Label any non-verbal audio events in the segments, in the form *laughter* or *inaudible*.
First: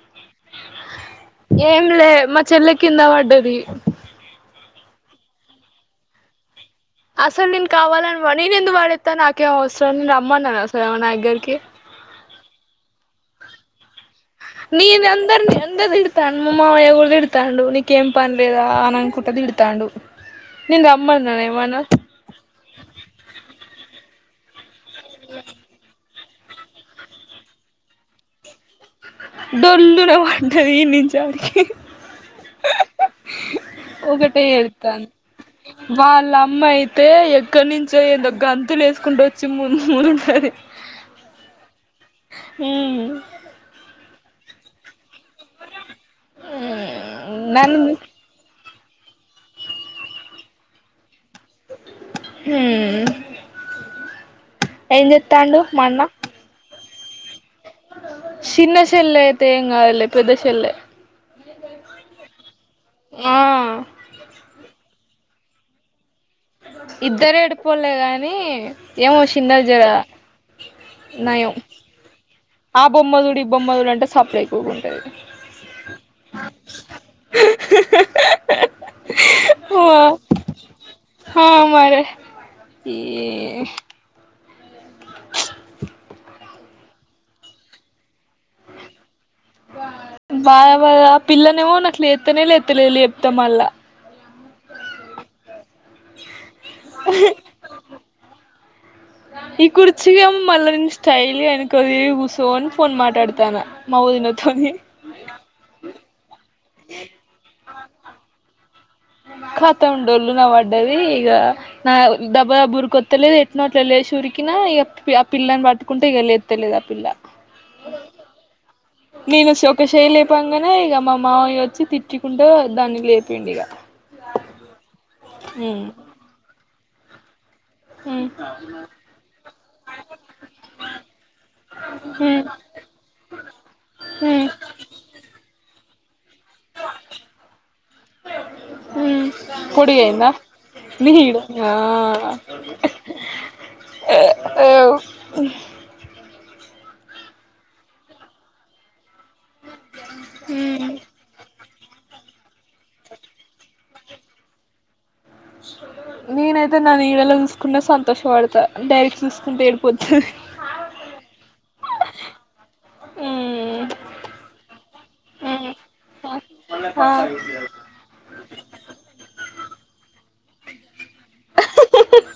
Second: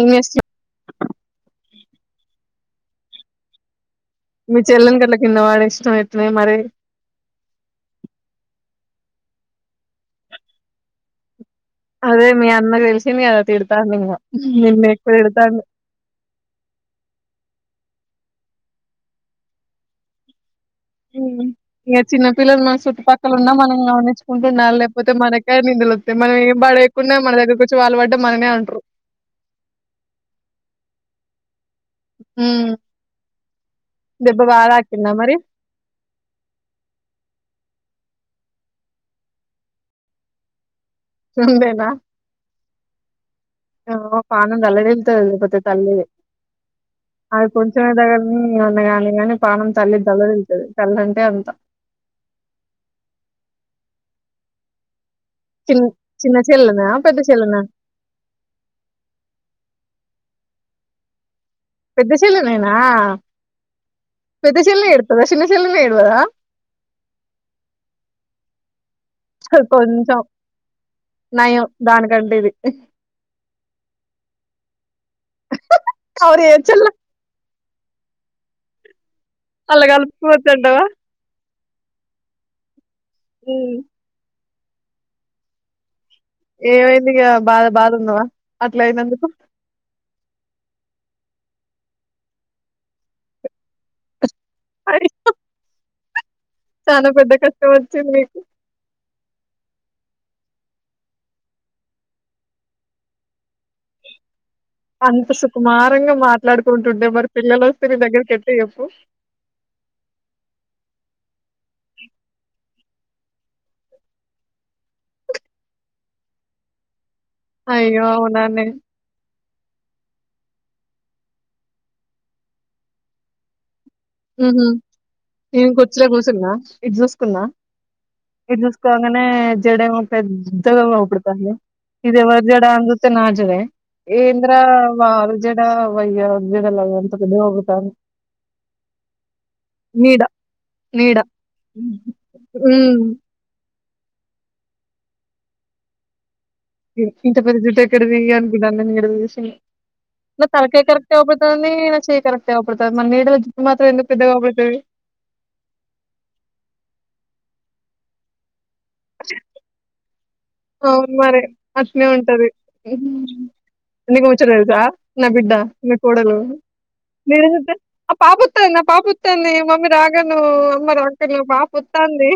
ఏం చేస్తున్నా ఏంలే మా చెల్లకి కింద పడ్డది మీ చెల్లెల్ని గట్లా కిందపడేసినావే ఇప్పుడు ఏటనే మరి అసలు నేను కావాలని పడే నేను ఎందుకు పడెస్తా నాకేం అవసరని నేను రమ్మన్నాను అసలు నా దగ్గరికి అదే మీ అన్నకు తెలిసింది గదా తిడతాడునింగా నీను అందరిని అందది తిడతాను మా మామయ్యను కూడా తిడతను తిడతాండు నీకేం పని లేదా అని అనుకుంటుది తిడతాడు ఉహు ఇంగా చిన్న పిల్లలు మన చుట్టుపక్కల ఉన్నా మనం గమని ఉంటున్నారులే పోతే మనకే ఈ నిందలు మనం ఏం పడలేకున్నా మన దగ్గరికి వచ్చి వాళ్ళు పడ్డ మననే అంటరు డొల్లున పడ్డది నిజానికి హ్మ్ దెబ్బ ఒకటే బాగా వెళ్తాను తాకిందా మరి వాళ్ళ అమ్మ అయితే ఎక్కడి నుంచి చేయితో గంతులు వేసుకుంటా వచ్చి ముందు మూందు ఉంటది సండేనా హ్మ్ ఏమ్మో పానం దలది ఇల్తది మతే తల్ది అది నన్ను కొంచమే దగ్ర ఉమ్ న్నా కాగాని గాని పానం తల్లి తలడిల్లుతది తల్ అన్ హుమ్ ఏ చెస్ చి చిన్న చెల్లదా చిన్న షాలయితే ఏం కాదు లే పెద్ద షెల్లె పెద్ద చెలనేనా ఆ పెద్ద చెల్ ఎడుతు స శినసల్నే ఏదువదా ఇద్దర ఎడిపోలే గానీ ఏమో చినాది జర కొంచెం నయం దానికంటే ఇది ఆ బొమ్మ దుడు ఈ బొమ్మ దుడు అంటే సప్ ఎ ఎక్కువగా ఉంటుంది కౌరియే చల్ల అలా కలుపుకోవచ్చంటవా ఆ మరి ఈ ఏమైంది ఇక బాధ బాధందవా అట్ల అయినందుకు బ బ పిల్లనే మో నాకు ఎతేనే లే ఎతేలే ఎప్త మల్ళ చానా పెద్ద కష్టం వచ్చింది ఈ కుర్చీ గేమో మల్ల నెను స్టైల్ గా వెనక దిరిగి కూసోని ఫోన్ మాట్లాడతన మా వదిన అంత సుకుమారంగా మాట్లాడుకుంటుండే మరి పిల్లలు వస్తే నీ దగ్గర ఎట్ట చెప్ కాాత ఉండళ్ళు నవ అడ్డది ఇగ నా దబ్బా బుర్ కొత్తలేదు ఎట్నోట్ల వెళ్ళ చూరికినా ఇక ఆ పిల్లని పట్టుకుంటే ఇక లేత్తలేదు ఆ పిల్ల అయ్యో అవునానే నేను శోక ఒక చేయి లేపా కనే ఇక మావయ్య వచ్చి తిట్టుుకుంటూ దాన్ని లేపిడు ఇక హు హు ఏం కుర్చీలో కూసున్న ఇది చూసుకున్నా ఉమ్ ఇది చూసుకోగానే జడ మో పెద్దగాబడుతుంది ఇది ఉమ్ ఎవరి జడ అని చూస్తే నా జడే ఉమ్ ఏంద్ర వ జడ వయ్య జడల వంతు కొద్ది వంగుతంది ఉమ్ పొడిగయింద నీడ నీడు ఆ హ్మ్ అ అ ఇంత పెద్ద జుట్టు అయితే ఎక్కడది అనుకున్నాను ఇడచూసీ నా తలకాయ్ ఉమ్ కరేకట్ గ ఉపుతుంది. నేని నచ్చిని కరెక్ట్ డతు మన న జి మాత్ర ఎందుకు పెద్ద కాబట్టరి నేనైతే న నీడలో చూసుకున్నా సంతోషపడతా డైరెక్ట్స్ చూసుకుంటూ ఏడిపో ఛ్చు అవున్ మరి అట్నే ఉంటది ఉమ్ ఎందుకు వచ్చాడో తెలుసా నా బిడ్డ నీ కోడలు ఉమ్ ఆ మీరు ఆ పాప త్తాందినా పాపత్తాన్ని మమ్మీ జాగను మరోట్ అంటే మీ పాప వత్తాంది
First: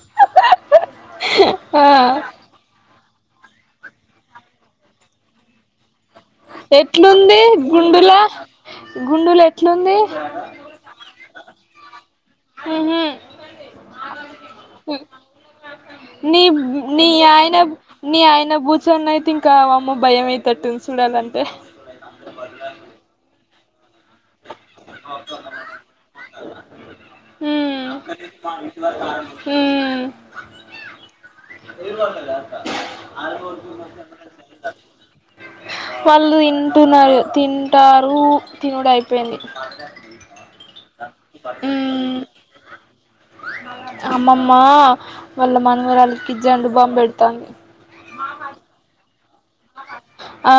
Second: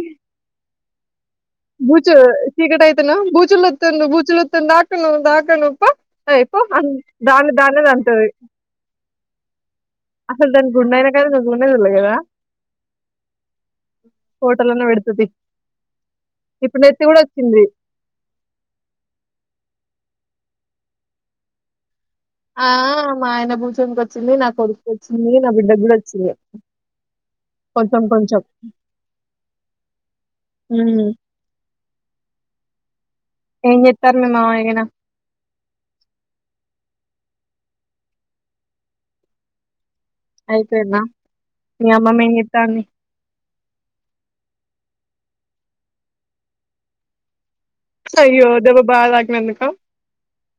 ఆ బూచో టికట అయి బూచలుతు బూచలుత్ంద హకంద హాకనప్ప ఎట్లుంది గుడులో గుండు లో ఎట్లుంది అసలు దాని గుండైనా కానీ నువ్వు చూడనే చూడలే గదా! ఫోటోలనే పెడతది. నీ ఇప్పుడు నెత్తి నీ గూడా ఆయన వచ్చింది. నీ ఆయన కూర్చొన్న అయితే ఇంకా అమ్మ భయం అవుతుట్టుంది స చూడలంటే ఆ మా ఆయన భూచం వచ్చింది నా కొడుకు వచ్చింది నా బిడ్డ కూడా వచ్చింది ఉమ్ కొంచెం కొంచెం ఉమ్ ఏం చెత్తారు మీ మాయ్య కదా వాళ్ళు తింటున్నారు తింటారు తినుడు అయి పలి ఆయిపోయిందా మీ అమ్మఅమ్మ ఏం చేత్తాంది అమ్మమ్మా వాళ్ళ మనవరాళకి జండు బామ్ పెడతాంది అయో దెబ్బ బాలగ్ నందుకా ఆ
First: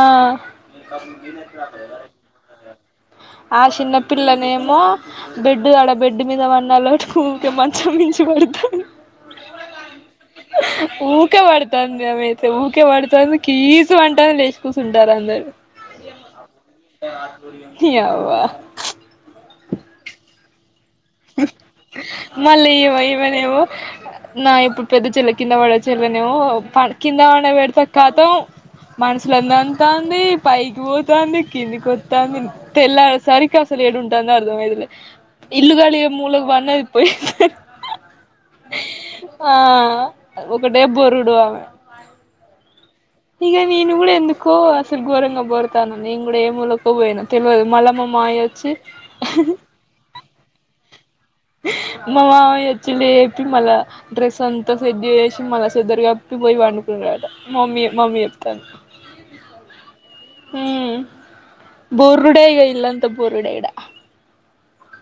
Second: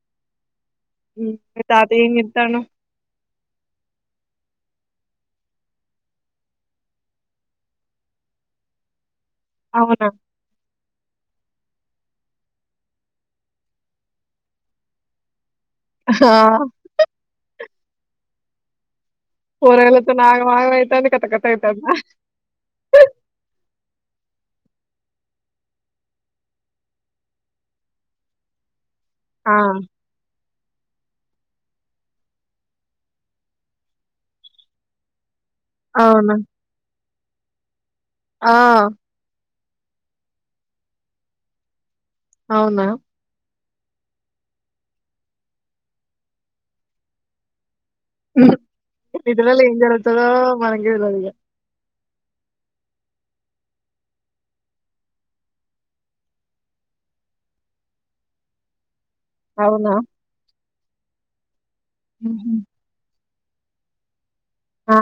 మీ తాతయ్య ఏం జేత్తాండు? ఆ చిన్నపిల్లనే ఏమో బెడ్ ఆడ బెడ్ మీద వన్నల్లోటి కే ఉకే మంచం మించి పడతాారు అవునా ఊకే పడుతంది అమె అయితే ఊకే పడుతుంది కీసు వంటను లేచి కూచుంటారు అందరు - ఆ! ఉంటే ఆదుర్యం ఇ అవా పోర ఎల త నా ఆకలై మళ్ళి ఇవఇవ దేవో నా ఇప్పుడు పెద్ద చెల్ల కింద పడే చెల్లనేవుో కింద పడి పెడతా కతం ఆ! మనుషులంతంత ఉంది పైకి పోతంది కింది వత్తంది తెల్లరేసరికి అసలు ఏడుంటందో అర్ధమైదులే ఇల్లు అవునా? మూలకు వ *unintelligible* పోయి సిక్ ఆ ఆ ఒకటే బొరుడు ఆమె అవునా ఇక నేను కూడా ఎందుకో అసలు ఘోరంగా పోడతాను నేను కూడా ఏముూలకో పోయినా తెలియదు మళ్ళా మా మావయ్య ఈ వచ్చి పిల్లల్లో ఎం చదువుతారో మనకే తెల్వదు ఇగ మా మామయ్య వచ్చింద్ చెప్పి మల్ల డ్రెస్ అంతా సెడ్ చేసి మళ్ళ చెద్దరు కప్పి పోయి పండుకున్నారుట మమ్మీ మా మమ్మీ చెప్తంద్ద్ అవునా హు బోరుడే హుహు. ఇక ఇల్ అంత బోరుడే ఈడ ఆ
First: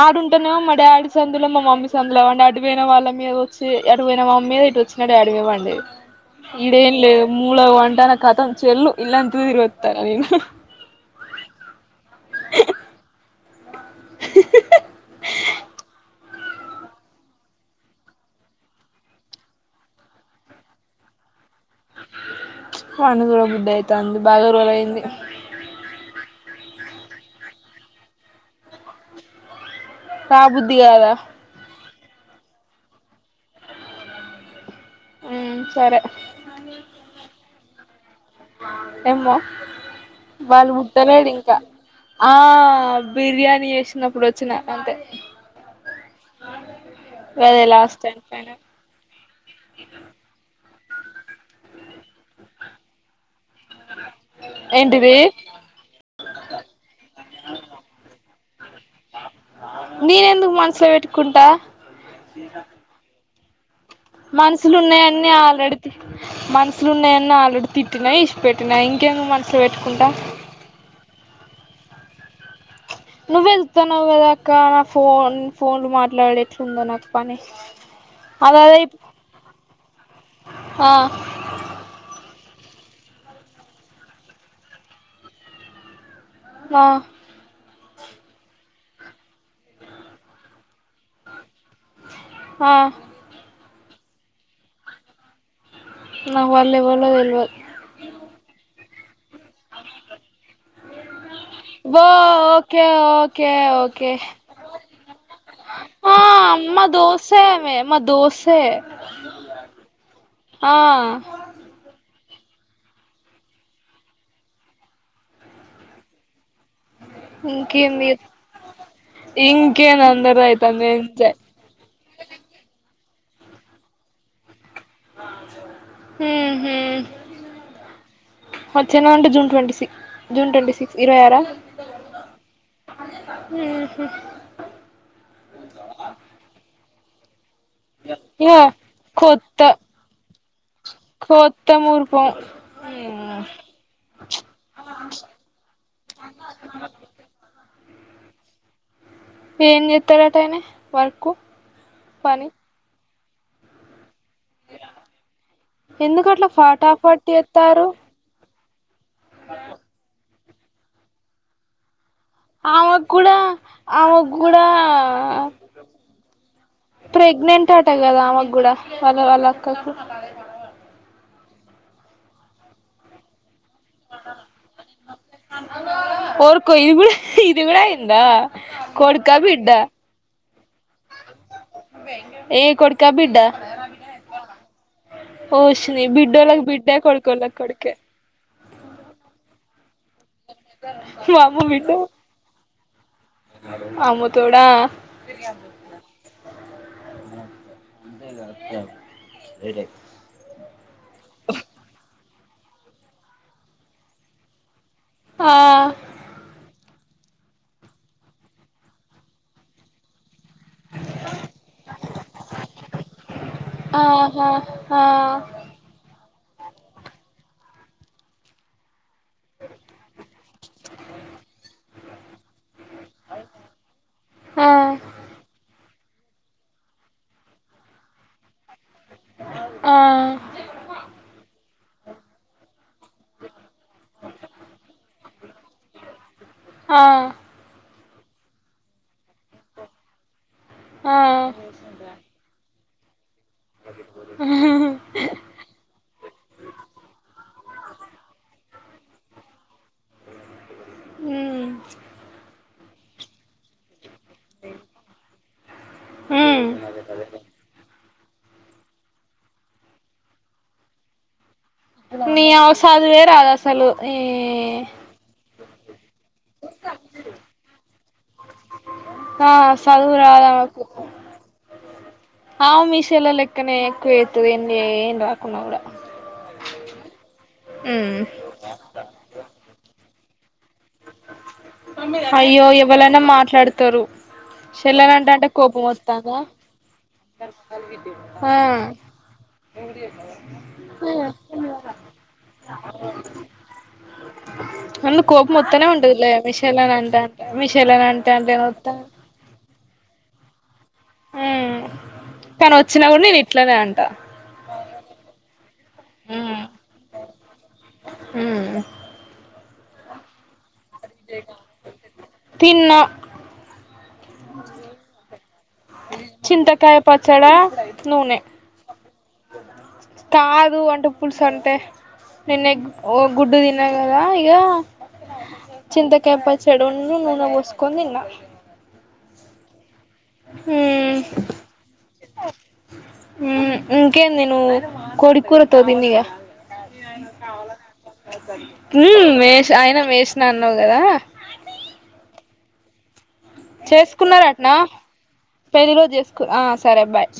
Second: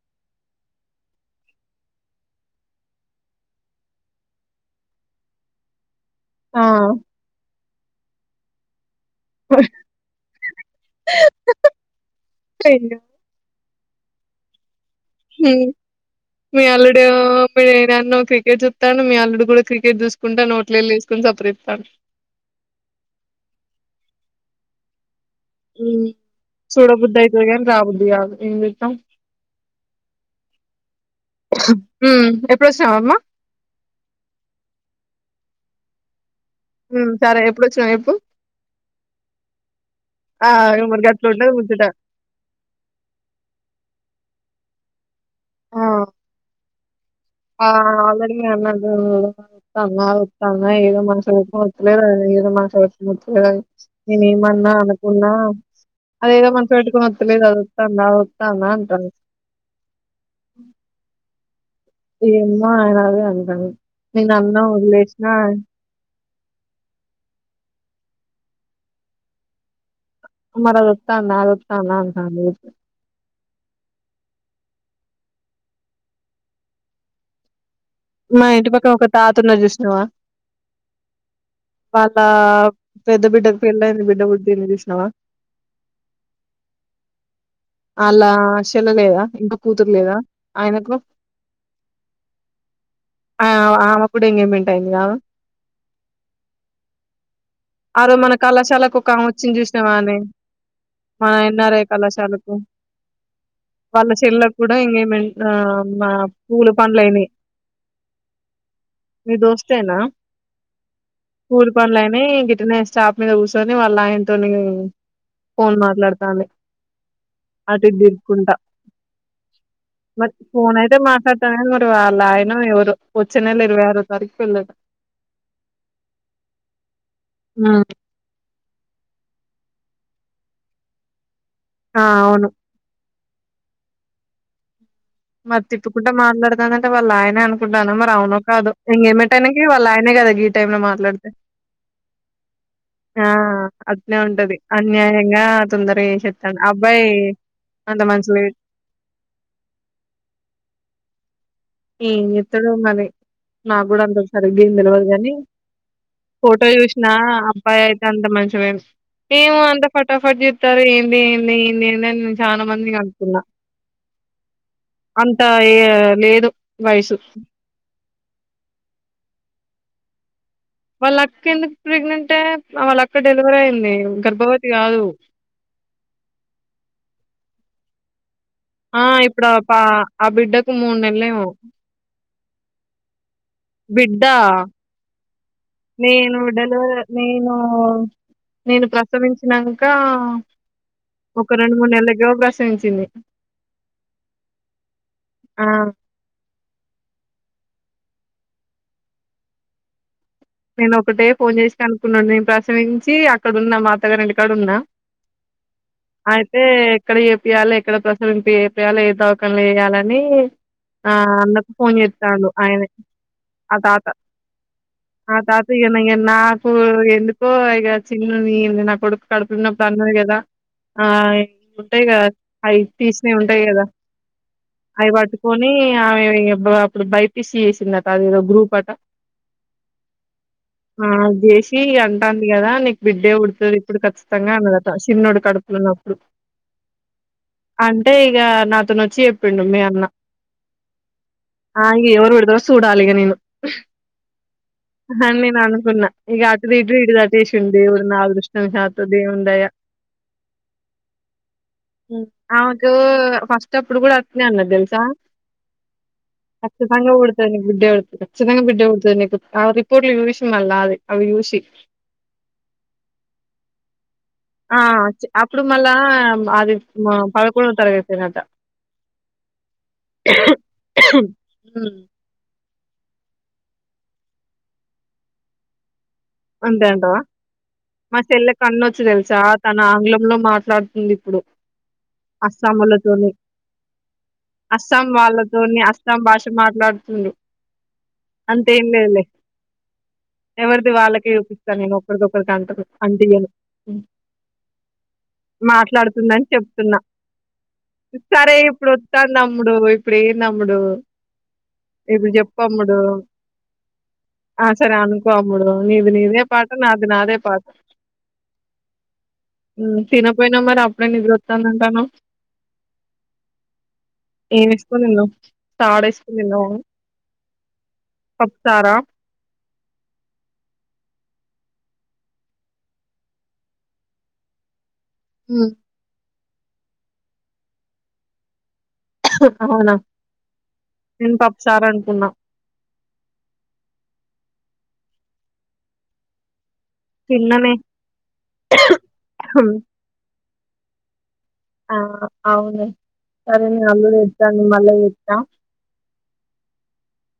అడుంటేనేమో మా డాడీ సందులో మా మమ్మీ సందులో పండబెట్టి పోయిన వాళ్ళ మీద వచ్చి ఎటు పోయిన మా మమ్మీ మీద ఇటు వచ్చినా డాడీ మీద పడే ఆ! ఈడేం లేదు ములగ్ పా ఉంటాన కతం చెల్ ఇల్లంతా తిరిగొత్తా నేను అయ్యో! హి హి హి హి ఉమ్ మీ అల్లుడో మీ నాన్నో క్రికెట్ చుత్తాండు మీ అల్లుడు కూడా క్రికెట్ చూసుకుంటా నోట్లో ఏళ్ళు ఏసుకోని సపరిత్తాడు పనుకో బుద్ధయితాంది బాగా రోలయింది ఉ చూడబద్దయితది కానీ రాబుద్ది కాదు ఏం చెత్తం రాబుద్ధి కాదా ఉ ఎప్పుడొచ్చినావు అమ్మా ఉ సరే ఉ సరే ఎప్పుడొచ్చినావు చెప్పు ఏమో ఆ! వాళ్ళు ఇగ మరి పుట్టలేడు గట్లుంటది ఇంకా ముచ్చట. ఆ బిర్యానీ చేసినప్పుడు వచ్చిన అంతే ఆ గదే ఆ లాస్ట్ టైం ఆల్రడి ఫైనల్ అన్నాను *inaudible* ఆ ఏదో మనసులో పెట్టుకొని వత్తాలేదు అది ఏదో మనసులో పెట్టుకొని ఉ నేను ఏమన్నా ఏంటిది అనుకున్నా అదేదో మన పెట్టుకొని వత్తలేదు అది వత్తాందా వత్తాందా అంటన్నా నేనెందుకు మనసులో పెట్టుకుంటా ఇమ్మా ఆయన అదే *unintelligible* మనుషులు ఉన్నాయన్నీ వదిలేసినా, ఆల్రెడీ తీ మనుసులున్నాయన్న ఆల్రెడీ తిట్టినా ఇసిపెట్టినా ఇంకేమి మనసులో పెట్టుకుంటా మరి అది వత్తందా అది వత్తాందా అంటాను నువ్వు ఎళ్తున్నావు కదా అక్కా ఫోన్ ఫోన్లు మాట్లాడేట్లుందో నాకు పని మా ఇంటి అదదే పక్క ఒక తాత ఉన్న చూసినావా ఆ వాళ్ళ పెద్ద బిడ్డకి పెళ్ళయింది బిడ్డ పుట్టింది చూసినావా ఆ అలా చెల్లలేదా ఇంకా కూతురు లేదా ఆయనకు ఆ ఆ ఆమె కూడా ఎంగేజ్మెంట్ అయ్యింది కాద నాకు వాళ్ళు ఎవ్వళ్లో తెల్వదు దిన్ని చూసినావనే ఓ ఓకే ఓకే ఓకే మ ఆ మా ఆ పూల మా పండ్ల అయిని దోసే ఆమె మా దోసే మీ దోస్త అయినా ఆ పూలి పండ్ల అయినా న వెనే స్టాఫ మీద కూర్చొని వాళ్ళ ఆయనతోని ఫోన్ మాట్లాడతాని ఇంకేంది అటిద్దకుంట ఇంకేంది మ అందరిది అయితాంది ఫోనయితే మాట్ా ఎంజాయ్ మ ఎ ఆయన వచ్చ నేల ఇవై ఆరు తారీకుకి వెళ్ళద ఉహు ఆ వచ్చేంద అంటే June twenty six June twenty six ఇరవై ఆరా ఆ అవును స మరి తీపుకుంటా మాట్లాడుతుంది గా వాళ్ళ అయిననే అనుకుంట అనుకుంటున్న మరి అవునో ఇగ కాదో ఎంగేజ్మెంట్ అయిననక కొత్త ఈగ వాళ్ళ అయిననే గా టై లో మాట్లాడితే కొత్త మురిపం ఆ అట్నే ఉంటది అన్యాయంగా తొందర చెప్తాను అబ్బాయి అంత మనసుల ఏం చెస్తారటయన వర్క్ ఏం చేస్తాడో మరి నా గుడంద అరిగి తెలవదు కాని ఎందుకు అట్లా ఫోటో చూసినా ఫటాఫట్ అబ్బాయి చేత్తారు అయితే అంత మంచిమే ఏమో, అంత ఫటాఫట్ చెప్తారు. ఏంది ఏంది ఏంది ఏంది అని చాలా మందిని ఆమెకు కూడా కనుక్కున్నా, ఆమెకు కూడా అంత లేదు వయసు. ప్రెగ్నెంట్ ఆటగా కదా, ఆమె కూడా వాళ్ల వాళ్ల అక్కకు. వాళ్ల అక్క ఎందుకు ప్రెగ్నెంట్ అయి వాళ్ల అక్క డెలివ ఎప్పుడు అయింది గర్భవతి కాదు దిగుడు అయిందా ఆ కొడుకా ఇప్పుడు ఆ బిడ్డ పా ఆ బిడ్డకు మూడు నెలలు ఏమో ఏయ్ కొడుకా బిడ్డ బిడ్డా ఓషిని నేను బిడ్డోళ్ళకి బిడ్డే డెలివర్ నేను కొడుకోళ్ళకి కొడుకే నేను ప్రసవించినంకా ఒక రెండు మూడు నెలలు లేగా బస్ వించింది అమ్మతోడా ఆ అంటే ఏడే నేను ఒకటే ఫోన్ చేసి అనుకున్నాండి ప్రసనిించి అక్కడున్నా మాతగారుంంటి కాడ ఉన్నా ఆ అయితే ఎక్కడ ఏపియాలి ఎక్కడ ప్రసం ఇం ఏపయాలి ఏ దోకన్లు వేయాలిని ఆ అన్నక ఫోన్ చెతా అయన అ తాత ఆహా ఆ తాతగా నే నాకు ఎందుకో ఇక చిన్న న నా కొడుకు కడుపులున్నప్పుడు అన్నది కదా ఆ ఉంటాయి కదా అవి తీసినవి ఉంటాయి కదా ఆ అవి పట్టుకొని ఆమె అప్పుడు బైపీస చేసిందట అది ఏదో గ్రూప్ అట ఆ ఆ జష్ అంటాంది కదా నీకు బిడ్డే ఉడుతుంది ఇప్పుడు ఖచ్చితంగా అనదట చిరున్నడు కడుపులు ఉన్నప్పుడు ఆ అ అంటే ఇక నాతోనుొచ్చి చెప్పిండు మీ అన్న ఆ చూడాలిగా నను హ నేను అనుకున్నా ఈ ఆటు దిడ్రు హిద దాటేష ఉండి ఇఊడు నా అ దృష్ట శాతవ దే ఉందయా మ్ అవు ఫస్ట్ అప్పుడు కూడా అన్న తెలుసా మ్ అ సంంగ ఊడతా బుడ్ధ వెతు ససంగా బడ్డ ఉతుందినే ఆ రిపోర్ట్ లో ూషిల్ అది అ యూషి నీ అవ సదువే రాదు అసలు ఈ ఆ చె అ ఇప్పుడు మళ్ళా ఆ అది పదకొండో తరగతేనట ఆ చదువు రాదామెకు ఊ ఆ మీషోల లెక్కనే ఎక్కువ అవుతుది ఏం ఏన్ రాకున్నా కూడా ఉందంటవ మా చెల్ల కన్నొచ్చు తెలుసా తన ఆంగ్ల లో మాట్లాడుతుంది ఇప్పుడు అయ్యో ఎవరైనా అస్సాములతోని మాట్లాడతారు అస్సాం చెల్లెనంటాంటే వాళ్ళతోని కోపం అస్సాం వస్తాంద భాష మాట్లాడుతుండు ఆ అంతేం లేదులే ఎవరిది వాళ్ళకే చూపిస్తాను నేను ఒకరికొకరికి అంట అంటే నేను అందుకు కోపం వత్తనే ఉంటదిలే మాట్లాడుతుందని మీ చెల్లెని చెప్తున్నా అంటే అంటే మీ చెల్లెని అంటే సరే అంటేనే ఇప్పుడు వత్తాంది వత్తాను తమ్ముడు ఇప్పుడు నమ్డు ఉమ్ ఇప్పుడు కానీ చెప్పమ్ముడు వచ్చినా కూడా నేను ఇట్లనే అంటా ఆ సరే అనుకోఅమ్మడు నీది నీదే పాట నాది నాదే పాట ఉమ్ చిన్నపోయిన మ ఇప్పుడే నిద్ర వత్తాందంటాను తిన్నా ఏమేసుకోనులో చింతకాయ పచ్చడా నూనె పప్పుచారా కాదు అంటే పులుసు అంటే నిన్న ఎగ్ గుడ్డు తిన్నా కదా ఇగ చింతకాయ ప చెడును నూనె పోస్కొని తిన్న అవునా ఊ నేను పప్పుచారు అనుకున్నా ఊ ఇంకేంది నువ్వు కోడి కూర తో తిందిగా తిన్ననే ఊ మే ఆయన మేస్ ఇట్లా అన్నావు కదా ఆ అవును సరే నేను అల్లుడు తెస్తాను చేసుకున్నారటనా మళ్ళా చేస్తా పెళ్ళి లో చేసుకు సరే బాయ్